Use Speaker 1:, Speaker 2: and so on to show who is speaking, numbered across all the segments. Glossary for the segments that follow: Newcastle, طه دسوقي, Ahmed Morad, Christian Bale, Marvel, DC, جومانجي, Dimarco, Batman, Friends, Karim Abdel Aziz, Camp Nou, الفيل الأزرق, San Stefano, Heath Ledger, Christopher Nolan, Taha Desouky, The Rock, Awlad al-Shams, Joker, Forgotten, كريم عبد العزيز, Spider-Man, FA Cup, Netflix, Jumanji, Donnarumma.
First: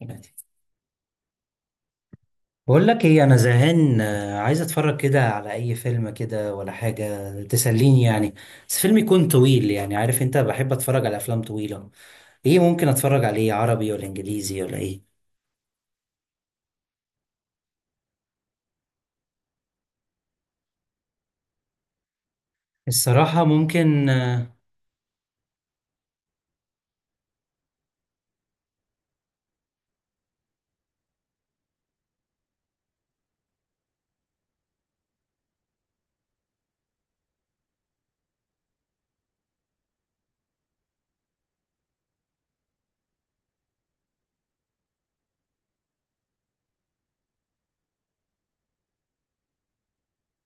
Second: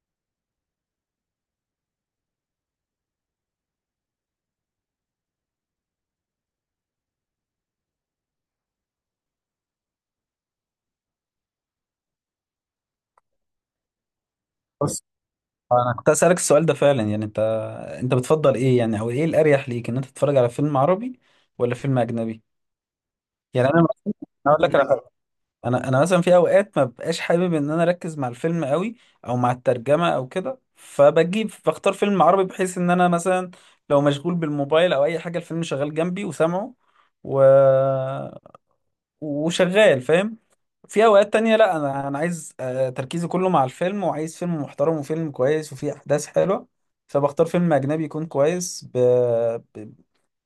Speaker 1: ماشي. بقول لك ايه، انا زهقان، عايز اتفرج كده على اي فيلم، كده ولا حاجه تسليني يعني. بس فيلم يكون طويل، يعني عارف انت بحب اتفرج على افلام طويله. ايه ممكن اتفرج عليه، عربي ولا انجليزي ولا
Speaker 2: بص،
Speaker 1: ايه؟
Speaker 2: انا كنت اسالك السؤال ده فعلا، يعني انت بتفضل ايه يعني، او ايه الاريح ليك ان انت تتفرج على فيلم عربي ولا فيلم اجنبي؟
Speaker 1: الصراحه
Speaker 2: يعني انا
Speaker 1: ممكن.
Speaker 2: مثلا، أنا اقول لك على حاجة. انا مثلا في اوقات ما ببقاش حابب ان انا اركز مع الفيلم قوي، او مع الترجمه او كده، فبجيب بختار فيلم عربي بحيث ان انا مثلا لو مشغول بالموبايل او اي حاجه، الفيلم شغال جنبي وسامعه و... وشغال، فاهم؟ في اوقات تانية لا، انا عايز تركيزي كله مع الفيلم، وعايز فيلم محترم وفيلم كويس وفيه احداث حلوة. فبختار فيلم اجنبي يكون كويس ب... ب...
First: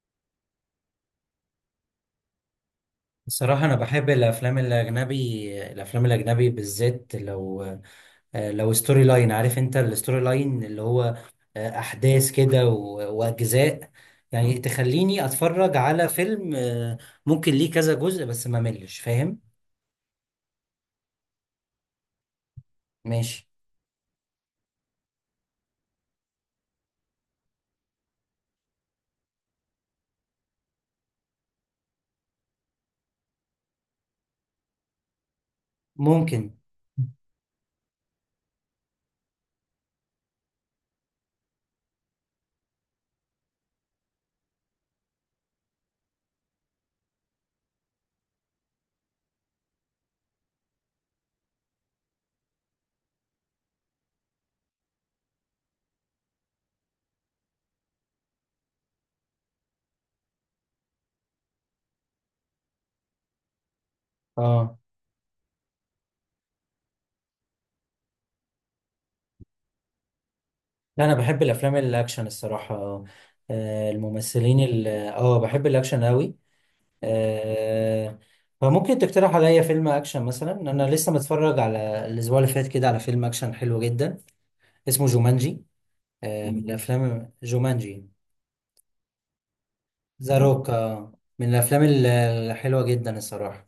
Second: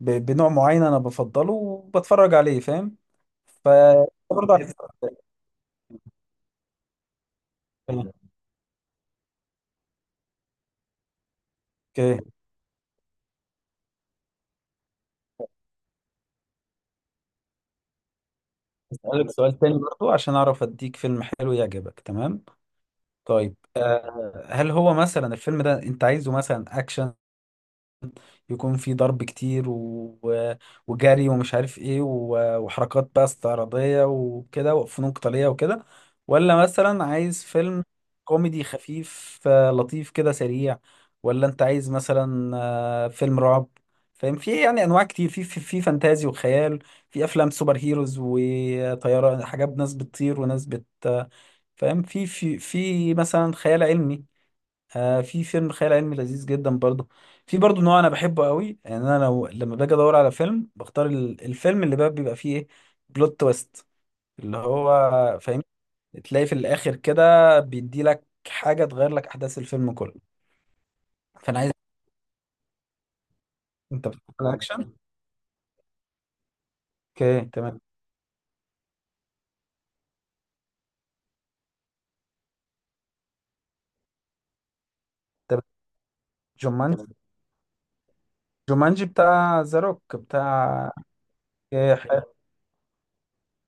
Speaker 2: ب... بنوع معين انا بفضله وبتفرج عليه، فاهم؟
Speaker 1: الصراحة
Speaker 2: ف
Speaker 1: أنا بحب
Speaker 2: برضه
Speaker 1: الأفلام
Speaker 2: على حسب
Speaker 1: الأجنبي، الأفلام الأجنبي بالذات لو
Speaker 2: الفيلم.
Speaker 1: آه، لو ستوري لاين، عارف أنت الستوري لاين اللي هو
Speaker 2: اوكي.
Speaker 1: أحداث كده وأجزاء. يعني تخليني أتفرج على فيلم، ممكن ليه كذا جزء بس ما ملش
Speaker 2: اسالك
Speaker 1: فاهم؟
Speaker 2: سؤال تاني برضه عشان اعرف اديك فيلم حلو يعجبك، تمام؟
Speaker 1: ماشي،
Speaker 2: طيب، هل هو مثلا الفيلم ده انت عايزه مثلا اكشن، يكون في ضرب كتير و... وجري ومش عارف ايه و... وحركات بقى استعراضية وكده وفنون قتالية وكده،
Speaker 1: ممكن.
Speaker 2: ولا مثلا عايز فيلم كوميدي خفيف لطيف كده سريع، ولا انت عايز مثلا فيلم رعب، فاهم؟ في يعني انواع كتير، في فانتازي وخيال، في افلام سوبر هيروز وطيارة، حاجات ناس بتطير وناس بت آه، فاهم؟ في مثلا خيال علمي، آه في فيلم خيال علمي لذيذ جدا برضو. في برضو نوع انا بحبه قوي، يعني انا لو لما باجي ادور على فيلم بختار ال- الفيلم اللي بقى بيبقى فيه ايه، بلوت تويست. اللي
Speaker 1: اه،
Speaker 2: هو، فاهم، تلاقي في الاخر كده بيدي لك حاجه تغير لك احداث الفيلم كله.
Speaker 1: لا انا بحب
Speaker 2: فانا عايز.
Speaker 1: الافلام الاكشن الصراحه. آه،
Speaker 2: انت بتحب
Speaker 1: الممثلين
Speaker 2: الاكشن؟
Speaker 1: بحب الاكشن قوي.
Speaker 2: اوكي تمام.
Speaker 1: آه، فممكن تقترح عليا فيلم اكشن؟ مثلا انا لسه متفرج على الاسبوع اللي فات كده على فيلم اكشن حلو جدا، اسمه
Speaker 2: طب،
Speaker 1: جومانجي. آه، من
Speaker 2: جومانجي.
Speaker 1: الافلام جومانجي.
Speaker 2: جومانجي بتاع ذا روك
Speaker 1: ذا روك،
Speaker 2: بتاع.
Speaker 1: آه، من الافلام
Speaker 2: اوكي حلو.
Speaker 1: الحلوه جدا الصراحه.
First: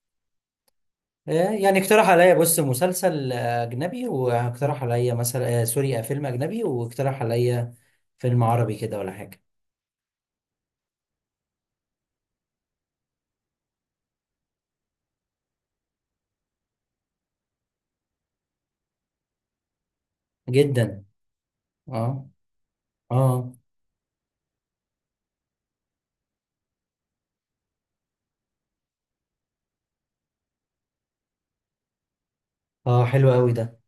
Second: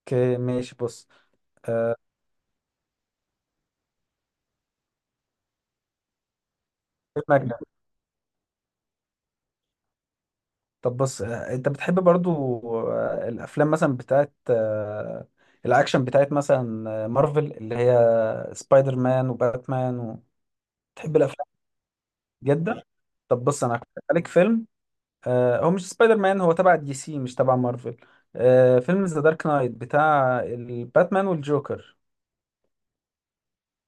Speaker 2: اوكي ماشي بص.
Speaker 1: آه، يعني
Speaker 2: آه،
Speaker 1: اقترح عليا، بص، مسلسل اجنبي، واقترح عليا مثلا سوري، فيلم اجنبي، واقترح
Speaker 2: فيلم أجنبي.
Speaker 1: عليا فيلم عربي كده ولا حاجه.
Speaker 2: طب بص، انت بتحب برضو الافلام مثلا بتاعت الاكشن، بتاعت مثلا مارفل، اللي هي سبايدر مان وباتمان
Speaker 1: جدا.
Speaker 2: بتحب الافلام
Speaker 1: اه.
Speaker 2: جدا. طب
Speaker 1: اه.
Speaker 2: بص انا هقترح عليك فيلم، هو مش سبايدر مان، هو تبع دي سي مش تبع مارفل. فيلم ذا دارك نايت بتاع الباتمان والجوكر.
Speaker 1: اه حلو قوي ده.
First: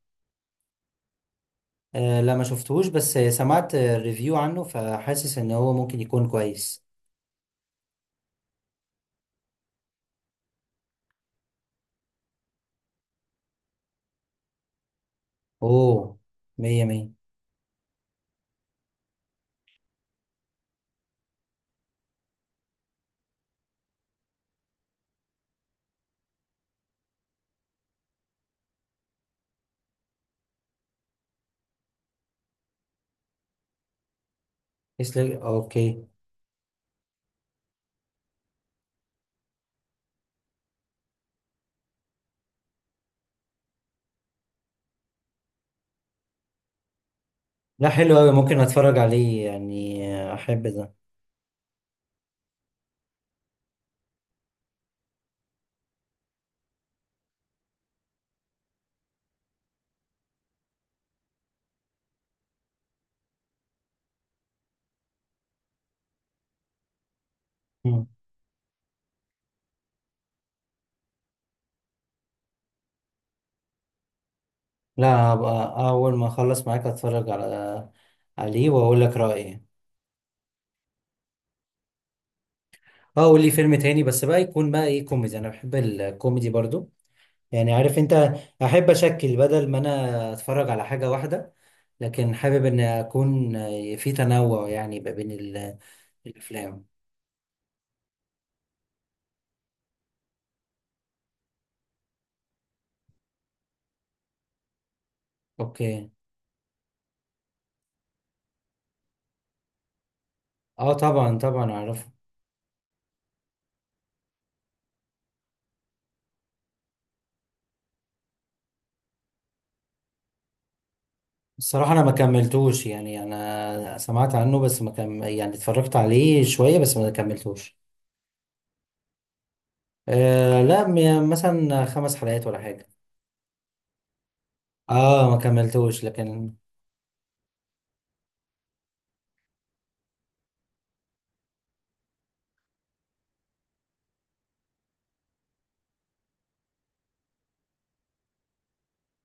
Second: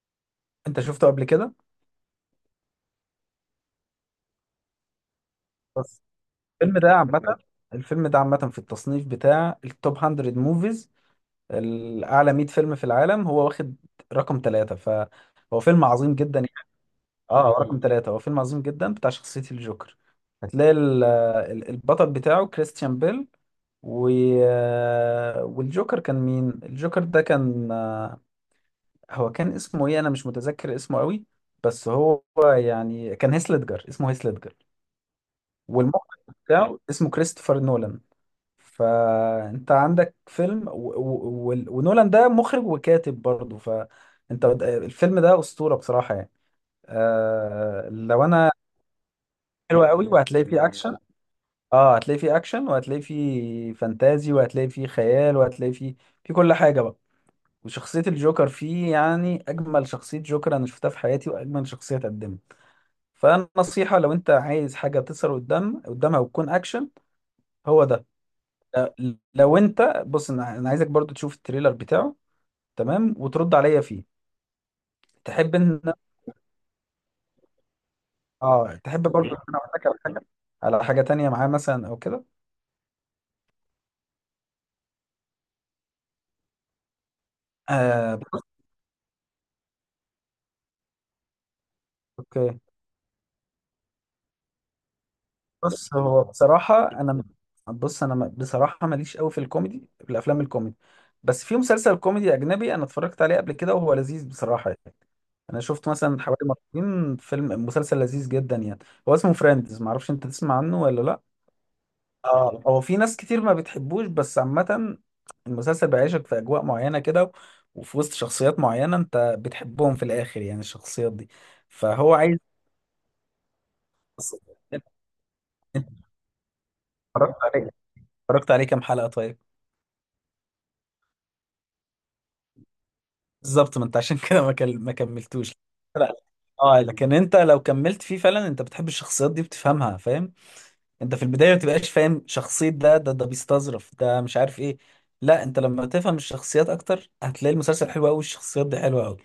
Speaker 2: انت شفته قبل كده؟
Speaker 1: آه، لا ما شفتهوش، بس سمعت ريفيو عنه، فحاسس ان هو ممكن
Speaker 2: بس
Speaker 1: يكون
Speaker 2: الفيلم
Speaker 1: كويس.
Speaker 2: ده عامة الفيلم ده عامة في التصنيف بتاع التوب 100 موفيز، الأعلى 100 فيلم في العالم، هو واخد رقم ثلاثة، فهو فيلم عظيم
Speaker 1: اوه،
Speaker 2: جدا يعني.
Speaker 1: مية مية.
Speaker 2: اه هو رقم ثلاثة، هو فيلم عظيم جدا بتاع شخصية الجوكر. هتلاقي ال- ال- البطل بتاعه كريستيان بيل و... آه، والجوكر كان مين؟ الجوكر ده كان هو كان اسمه ايه، انا مش متذكر اسمه قوي بس هو يعني كان هيث ليدجر، اسمه هيث ليدجر.
Speaker 1: يسلك، اوكي.
Speaker 2: والمخرج بتاعه اسمه كريستوفر نولان. فانت عندك فيلم و... و... و... ونولان ده مخرج وكاتب برضه، فانت الفيلم ده اسطوره بصراحه يعني.
Speaker 1: لا،
Speaker 2: آه...
Speaker 1: حلو
Speaker 2: لو
Speaker 1: اوي،
Speaker 2: انا
Speaker 1: ممكن اتفرج عليه
Speaker 2: حلو
Speaker 1: يعني.
Speaker 2: قوي
Speaker 1: آه،
Speaker 2: وهتلاقي
Speaker 1: احب
Speaker 2: فيه
Speaker 1: ده.
Speaker 2: اكشن. اه هتلاقي فيه اكشن وهتلاقي فيه فانتازي وهتلاقي فيه خيال وهتلاقي فيه، في كل حاجه بقى. وشخصيه الجوكر فيه يعني اجمل شخصيه جوكر انا شفتها في حياتي، واجمل شخصيه اتقدمت. فالنصيحه لو انت عايز حاجه تظهر قدامها وتكون اكشن، هو ده.
Speaker 1: مم.
Speaker 2: لو انت، بص أنا عايزك برضو تشوف التريلر بتاعه، تمام، وترد عليا فيه.
Speaker 1: لا،
Speaker 2: تحب
Speaker 1: هبقى
Speaker 2: ان،
Speaker 1: اول ما اخلص معاك اتفرج على عليه
Speaker 2: اه
Speaker 1: واقول
Speaker 2: تحب
Speaker 1: لك
Speaker 2: برضه ان انا
Speaker 1: رايي.
Speaker 2: اقول لك على حاجه تانية معاه مثلا او كده؟
Speaker 1: اه، قول لي فيلم تاني، بس بقى يكون بقى ايه، كوميدي. انا بحب الكوميدي برضو، يعني عارف انت،
Speaker 2: بص.
Speaker 1: احب اشكل بدل ما انا اتفرج على حاجه واحده، لكن
Speaker 2: اوكي.
Speaker 1: حابب ان اكون في تنوع يعني بقى بين
Speaker 2: بص هو
Speaker 1: الافلام.
Speaker 2: بصراحه انا، بص انا بصراحه ماليش قوي في الكوميدي، في الافلام الكوميدي. بس في مسلسل كوميدي اجنبي انا اتفرجت عليه قبل كده وهو لذيذ بصراحه يعني. انا شفت
Speaker 1: اوكي.
Speaker 2: مثلا حوالي مرتين فيلم مسلسل لذيذ جدا يعني، هو اسمه فريندز، معرفش انت تسمع عنه
Speaker 1: اه،
Speaker 2: ولا لا.
Speaker 1: طبعا طبعا اعرفه.
Speaker 2: اه، هو في ناس كتير ما بتحبوش بس عامة المسلسل بيعيشك في أجواء معينة كده، وفي وسط شخصيات معينة أنت بتحبهم في الآخر، يعني الشخصيات دي.
Speaker 1: الصراحه انا ما
Speaker 2: فهو عايز.
Speaker 1: كملتوش، يعني انا سمعت عنه، بس
Speaker 2: أنت
Speaker 1: ما كم يعني اتفرجت عليه شويه بس ما
Speaker 2: اتفرجت عليه
Speaker 1: كملتوش.
Speaker 2: اتفرجت عليه كام حلقة طيب؟
Speaker 1: آه، لا، مثلا 5 حلقات ولا حاجه.
Speaker 2: بالظبط. ما أنت عشان كده ما ما
Speaker 1: اه، ما
Speaker 2: كملتوش.
Speaker 1: كملتوش
Speaker 2: لا.
Speaker 1: لكن.
Speaker 2: اه، لكن أنت لو كملت فيه فعلا أنت بتحب الشخصيات دي بتفهمها، فاهم؟ أنت في البداية ما بتبقاش فاهم شخصية ده بيستظرف، ده مش عارف إيه. لا، أنت لما تفهم الشخصيات أكتر هتلاقي المسلسل حلو أوي والشخصيات دي حلوة أوي.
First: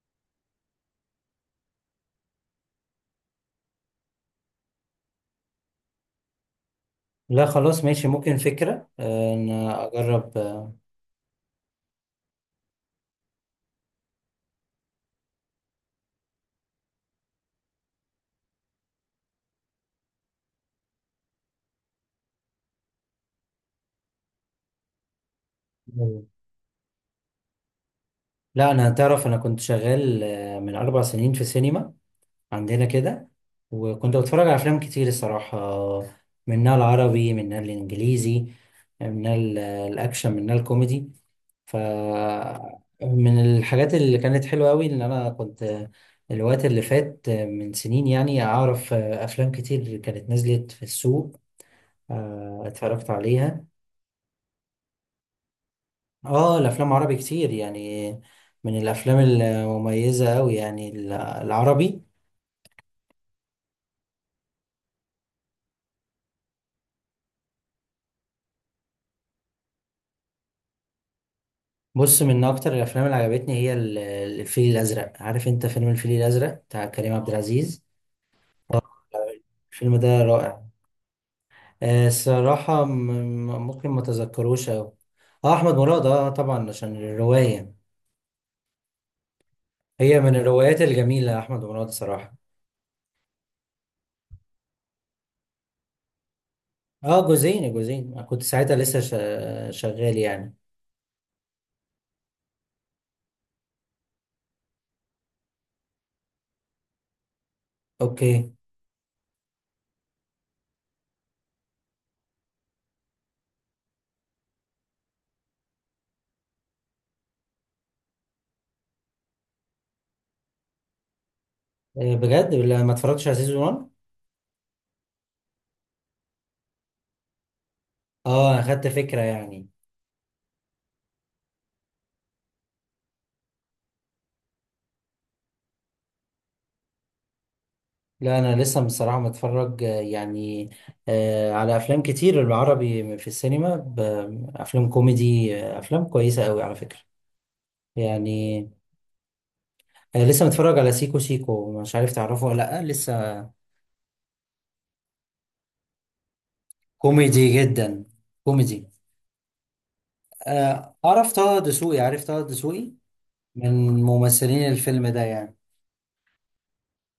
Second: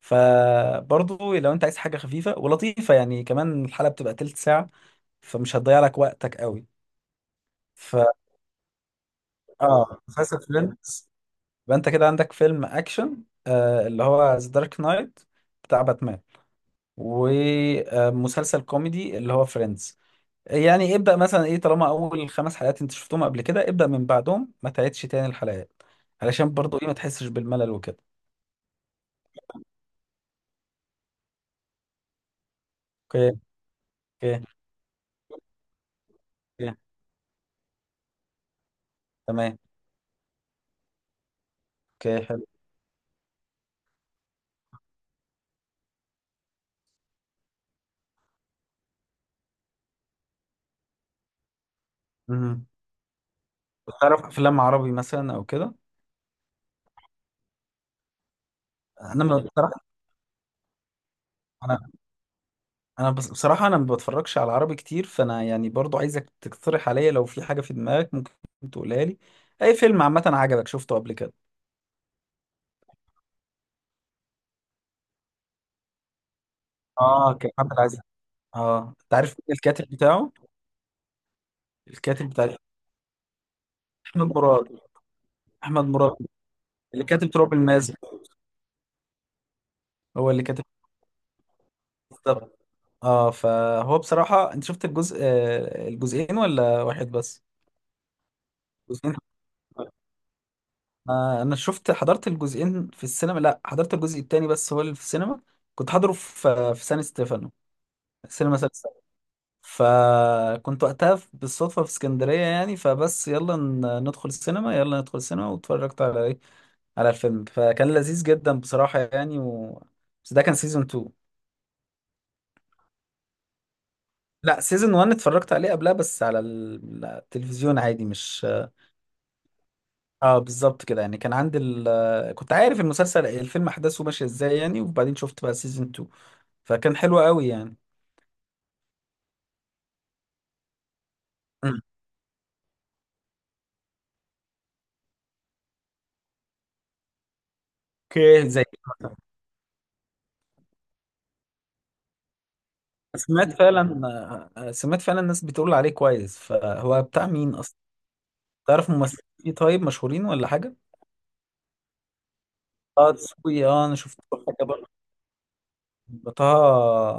Speaker 2: فبرضو لو انت عايز حاجه خفيفه ولطيفه، يعني كمان الحلقه بتبقى تلت ساعه، فمش هتضيع لك وقتك قوي.
Speaker 1: لا، خلاص ماشي،
Speaker 2: ف
Speaker 1: ممكن فكره ان
Speaker 2: اه،
Speaker 1: اجرب.
Speaker 2: مسلسل فريندز. يبقى انت كده عندك فيلم اكشن، آه اللي هو ذا دارك نايت بتاع باتمان، ومسلسل كوميدي اللي هو فريندز. يعني ابدأ مثلا ايه، طالما اول خمس حلقات انت شفتهم قبل كده ابدأ من بعدهم، ما تعيدش تاني الحلقات،
Speaker 1: آه،
Speaker 2: علشان برضو ايه ما تحسش بالملل وكده.
Speaker 1: لا انا، تعرف، انا كنت شغال من 4 سنين في سينما عندنا
Speaker 2: اوكي.
Speaker 1: كده. وكنت
Speaker 2: اوكي.
Speaker 1: بتفرج على افلام كتير الصراحه، منها
Speaker 2: اوكي
Speaker 1: العربي منها الانجليزي، منها
Speaker 2: تمام.
Speaker 1: الاكشن منها الكوميدي. ف،
Speaker 2: اوكي حلو.
Speaker 1: من الحاجات اللي كانت حلوه قوي ان انا كنت الوقت اللي فات من سنين، يعني اعرف افلام كتير كانت نزلت في السوق، آه،
Speaker 2: مهم.
Speaker 1: اتفرجت عليها.
Speaker 2: بتعرف افلام عربي مثلا او كده؟
Speaker 1: اه، الافلام عربي كتير يعني، من الافلام
Speaker 2: انا بصراحه،
Speaker 1: المميزه قوي يعني
Speaker 2: انا
Speaker 1: العربي.
Speaker 2: انا بصراحه انا ما بتفرجش على عربي كتير، فانا يعني برضو عايزك تقترح عليا لو في حاجه في دماغك ممكن تقولها لي. اي فيلم عامه عجبك شفته قبل كده؟
Speaker 1: بص، من اكتر الافلام اللي عجبتني هي الفيل الازرق، عارف انت فيلم الفيل الازرق بتاع كريم عبد
Speaker 2: اه كريم عبد
Speaker 1: العزيز.
Speaker 2: العزيز. اه، انت عارف مين الكاتب
Speaker 1: الفيلم ده
Speaker 2: بتاعه؟
Speaker 1: رائع. آه،
Speaker 2: الكاتب بتاع.
Speaker 1: الصراحة ممكن ما
Speaker 2: احمد مراد.
Speaker 1: تذكروش أوي. اه احمد
Speaker 2: احمد
Speaker 1: مراد،
Speaker 2: مراد
Speaker 1: اه طبعا عشان
Speaker 2: اللي كاتب تراب
Speaker 1: الرواية.
Speaker 2: الماس
Speaker 1: هي
Speaker 2: هو
Speaker 1: من
Speaker 2: اللي كاتب.
Speaker 1: الروايات الجميلة، احمد مراد صراحة.
Speaker 2: بالظبط. اه فهو بصراحه، انت شفت الجزء الجزئين ولا واحد
Speaker 1: اه
Speaker 2: بس؟
Speaker 1: جزئين، جزئين كنت ساعتها لسه
Speaker 2: جزئين.
Speaker 1: شغال يعني.
Speaker 2: انا شفت حضرت الجزئين في السينما، لا حضرت الجزء التاني بس هو اللي في السينما. كنت حاضره في سان ستيفانو،
Speaker 1: اوكي.
Speaker 2: السينما سان ستيفانو. فكنت وقتها بالصدفة في اسكندرية يعني، فبس يلا ندخل السينما، يلا ندخل السينما، واتفرجت على ايه، على الفيلم، فكان لذيذ جدا بصراحة يعني. بس ده كان سيزون 2.
Speaker 1: آه، بجد لا، ما اتفرجتش على سيزون 1.
Speaker 2: لا سيزون 1 اتفرجت عليه قبلها بس على ال- التلفزيون عادي، مش.
Speaker 1: اه، اخدت فكرة يعني.
Speaker 2: اه بالظبط كده يعني، كان عندي كنت عارف المسلسل، الفيلم احداثه ماشية ازاي يعني، وبعدين شفت بقى سيزون 2 فكان حلو قوي يعني.
Speaker 1: لا انا لسه بصراحه متفرج يعني، على
Speaker 2: مم.
Speaker 1: افلام كتير العربي في السينما، افلام كوميدي، آه، افلام كويسه قوي على فكره
Speaker 2: اوكي
Speaker 1: يعني.
Speaker 2: زي.
Speaker 1: آه، لسه متفرج على سيكو سيكو، مش عارف تعرفه ولا لا لسه.
Speaker 2: سمعت فعلا سمعت فعلا الناس بتقول عليه كويس. فهو بتاع
Speaker 1: كوميدي
Speaker 2: مين اصلا؟
Speaker 1: جدا. كوميدي.
Speaker 2: تعرف ممثلين فيه طيب مشهورين ولا حاجه؟
Speaker 1: آه، اعرف طه دسوقي، عارف طه دسوقي
Speaker 2: اه تسوقي، اه انا
Speaker 1: من
Speaker 2: شفت له حاجه
Speaker 1: ممثلين
Speaker 2: برضه.
Speaker 1: الفيلم ده يعني.
Speaker 2: طه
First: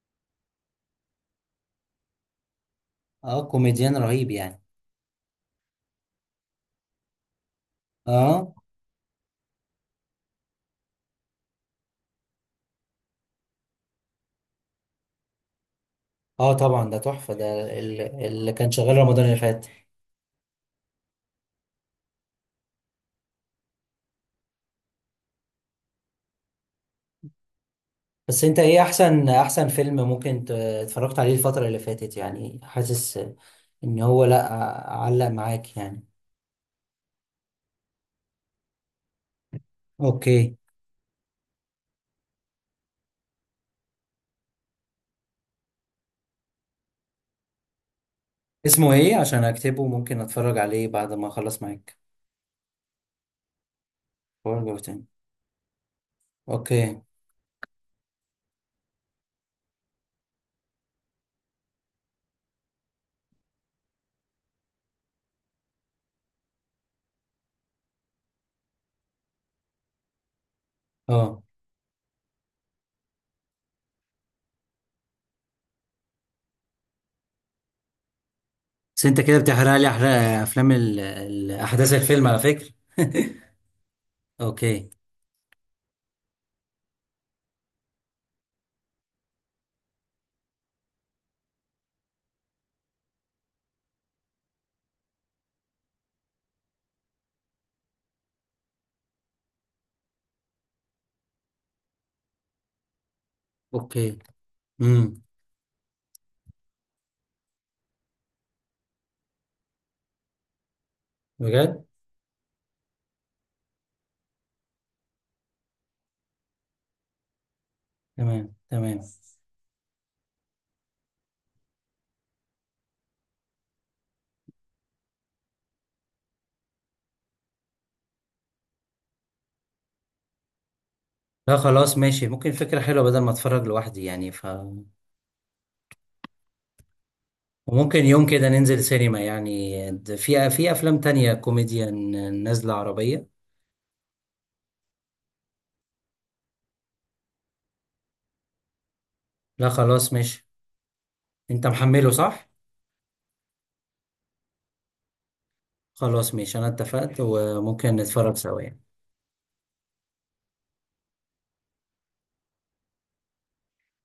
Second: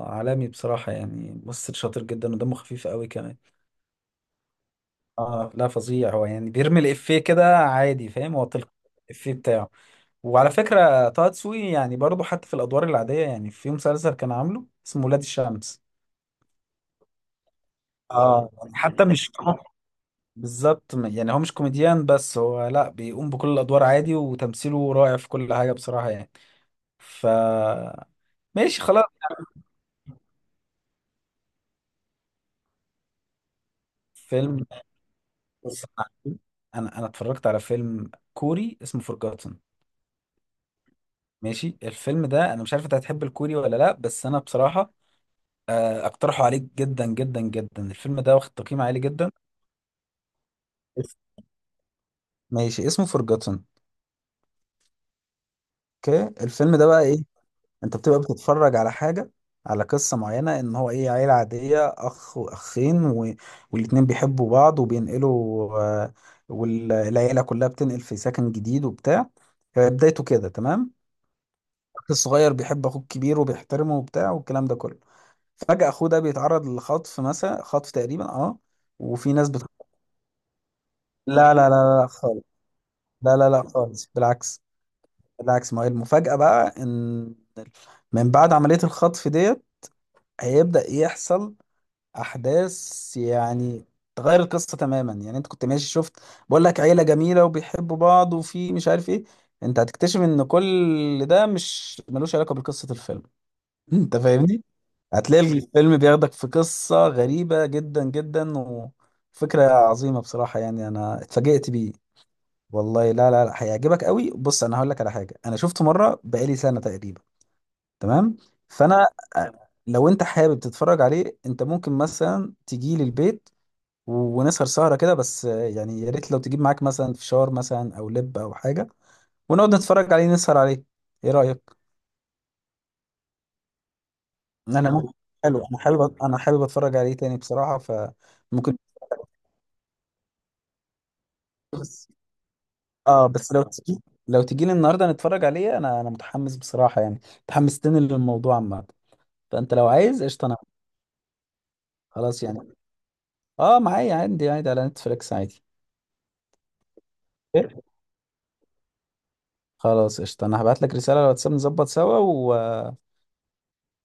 Speaker 2: عالمي بصراحه يعني، ممثل شاطر جدا ودمه خفيف قوي كمان.
Speaker 1: اه، كوميديان رهيب يعني.
Speaker 2: اه لا فظيع هو يعني، بيرمي الافيه كده عادي، فاهم، هو
Speaker 1: اه.
Speaker 2: تلقى الافيه بتاعه. وعلى فكره طه دسوقي يعني برضه حتى في الادوار العاديه، يعني في مسلسل كان عامله اسمه ولاد الشمس.
Speaker 1: اه، طبعا ده تحفه ده،
Speaker 2: اه
Speaker 1: اللي كان
Speaker 2: يعني
Speaker 1: شغال
Speaker 2: حتى
Speaker 1: رمضان
Speaker 2: مش.
Speaker 1: اللي فات.
Speaker 2: بالظبط يعني هو مش كوميديان بس، هو لا بيقوم بكل الادوار عادي وتمثيله رائع في كل حاجه بصراحه يعني. ف
Speaker 1: بس انت ايه
Speaker 2: ماشي خلاص.
Speaker 1: احسن، احسن فيلم ممكن اتفرجت عليه الفترة اللي فاتت، يعني حاسس ان هو، لا،
Speaker 2: فيلم.
Speaker 1: علق معاك
Speaker 2: بص،
Speaker 1: يعني.
Speaker 2: انا اتفرجت على فيلم كوري اسمه فورجاتن.
Speaker 1: اوكي.
Speaker 2: ماشي، الفيلم ده انا مش عارف انت هتحب الكوري ولا لا، بس انا بصراحه اقترحه عليك جدا جدا جدا، الفيلم ده واخد تقييم
Speaker 1: اسمه
Speaker 2: عالي
Speaker 1: ايه
Speaker 2: جدا.
Speaker 1: عشان اكتبه؟ ممكن اتفرج عليه بعد ما اخلص معاك
Speaker 2: ماشي اسمه فورجاتن.
Speaker 1: وارجع تاني.
Speaker 2: اوكي. الفيلم ده
Speaker 1: اوكي.
Speaker 2: بقى ايه، انت بتبقى بتتفرج على حاجة، على قصة معينة ان هو ايه، عيلة عادية، اخ واخين و... والاتنين بيحبوا بعض وبينقلوا، والعيلة كلها بتنقل في سكن جديد وبتاع. بدايته كده، تمام.
Speaker 1: اه،
Speaker 2: اخ الصغير بيحب اخوه الكبير وبيحترمه وبتاع والكلام ده كله. فجأة اخوه ده بيتعرض للخطف مثلا، خطف تقريبا، اه.
Speaker 1: بس انت
Speaker 2: وفي
Speaker 1: كده
Speaker 2: ناس
Speaker 1: بتحرق لي، احرق افلام
Speaker 2: لا لا
Speaker 1: احداث
Speaker 2: لا لا
Speaker 1: الفيلم على
Speaker 2: خالص.
Speaker 1: فكرة
Speaker 2: لا لا لا خالص، بالعكس.
Speaker 1: اوكي.
Speaker 2: بالعكس، ما هي المفاجأة بقى، ان من بعد عملية الخطف ديت هيبدأ يحصل احداث يعني تغير القصه تماما، يعني انت كنت ماشي شفت، بقول لك عيله جميله وبيحبوا بعض وفي مش عارف ايه. انت هتكتشف ان كل ده مش ملوش علاقه بقصه الفيلم. انت
Speaker 1: اوكي.
Speaker 2: فاهمني؟
Speaker 1: امم.
Speaker 2: هتلاقي الفيلم بياخدك في قصه غريبه جدا جدا وفكره عظيمه بصراحه يعني انا اتفاجئت
Speaker 1: بجد.
Speaker 2: بيه. والله لا لا لا هيعجبك قوي. بص انا هقول لك على حاجه، انا شفته مره بقالي سنه تقريبا، تمام.
Speaker 1: تمام، تمام.
Speaker 2: فانا لو انت حابب تتفرج عليه، انت ممكن مثلا تجي لي البيت و- ونسهر سهرة كده. بس يعني يا ريت لو تجيب معاك مثلا فشار مثلا أو لب أو حاجة، ونقعد نتفرج عليه نسهر عليه. إيه
Speaker 1: لا،
Speaker 2: رأيك؟
Speaker 1: خلاص ماشي، ممكن فكرة حلوة بدل ما اتفرج لوحدي يعني. ف،
Speaker 2: أنا ممكن. حلو، أنا حابب أتفرج عليه تاني بصراحة
Speaker 1: وممكن يوم كده
Speaker 2: فممكن.
Speaker 1: ننزل سينما يعني، في افلام تانية كوميديا
Speaker 2: بس
Speaker 1: نازلة عربية.
Speaker 2: بس لو تجي لي النهاردة نتفرج عليه. أنا متحمس بصراحة يعني، متحمستني للموضوع عامة.
Speaker 1: لا،
Speaker 2: فأنت لو
Speaker 1: خلاص
Speaker 2: عايز
Speaker 1: ماشي،
Speaker 2: قشطة أنا.
Speaker 1: انت محمله
Speaker 2: خلاص
Speaker 1: صح.
Speaker 2: يعني، معايا عندي عادي على نتفليكس عادي.
Speaker 1: خلاص ماشي، انا اتفقت
Speaker 2: إيه؟
Speaker 1: وممكن نتفرج سوا يعني.
Speaker 2: خلاص قشطة، أنا هبعت لك رسالة على الواتساب نظبط سوا و...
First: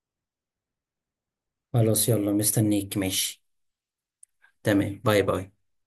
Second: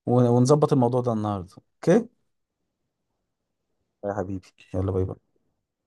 Speaker 2: ونظبط الموضوع ده النهاردة،
Speaker 1: خلاص
Speaker 2: أوكي؟
Speaker 1: يلا، مستنيك ماشي.
Speaker 2: يا حبيبي، يلا
Speaker 1: تمام،
Speaker 2: باي
Speaker 1: باي
Speaker 2: باي.
Speaker 1: باي.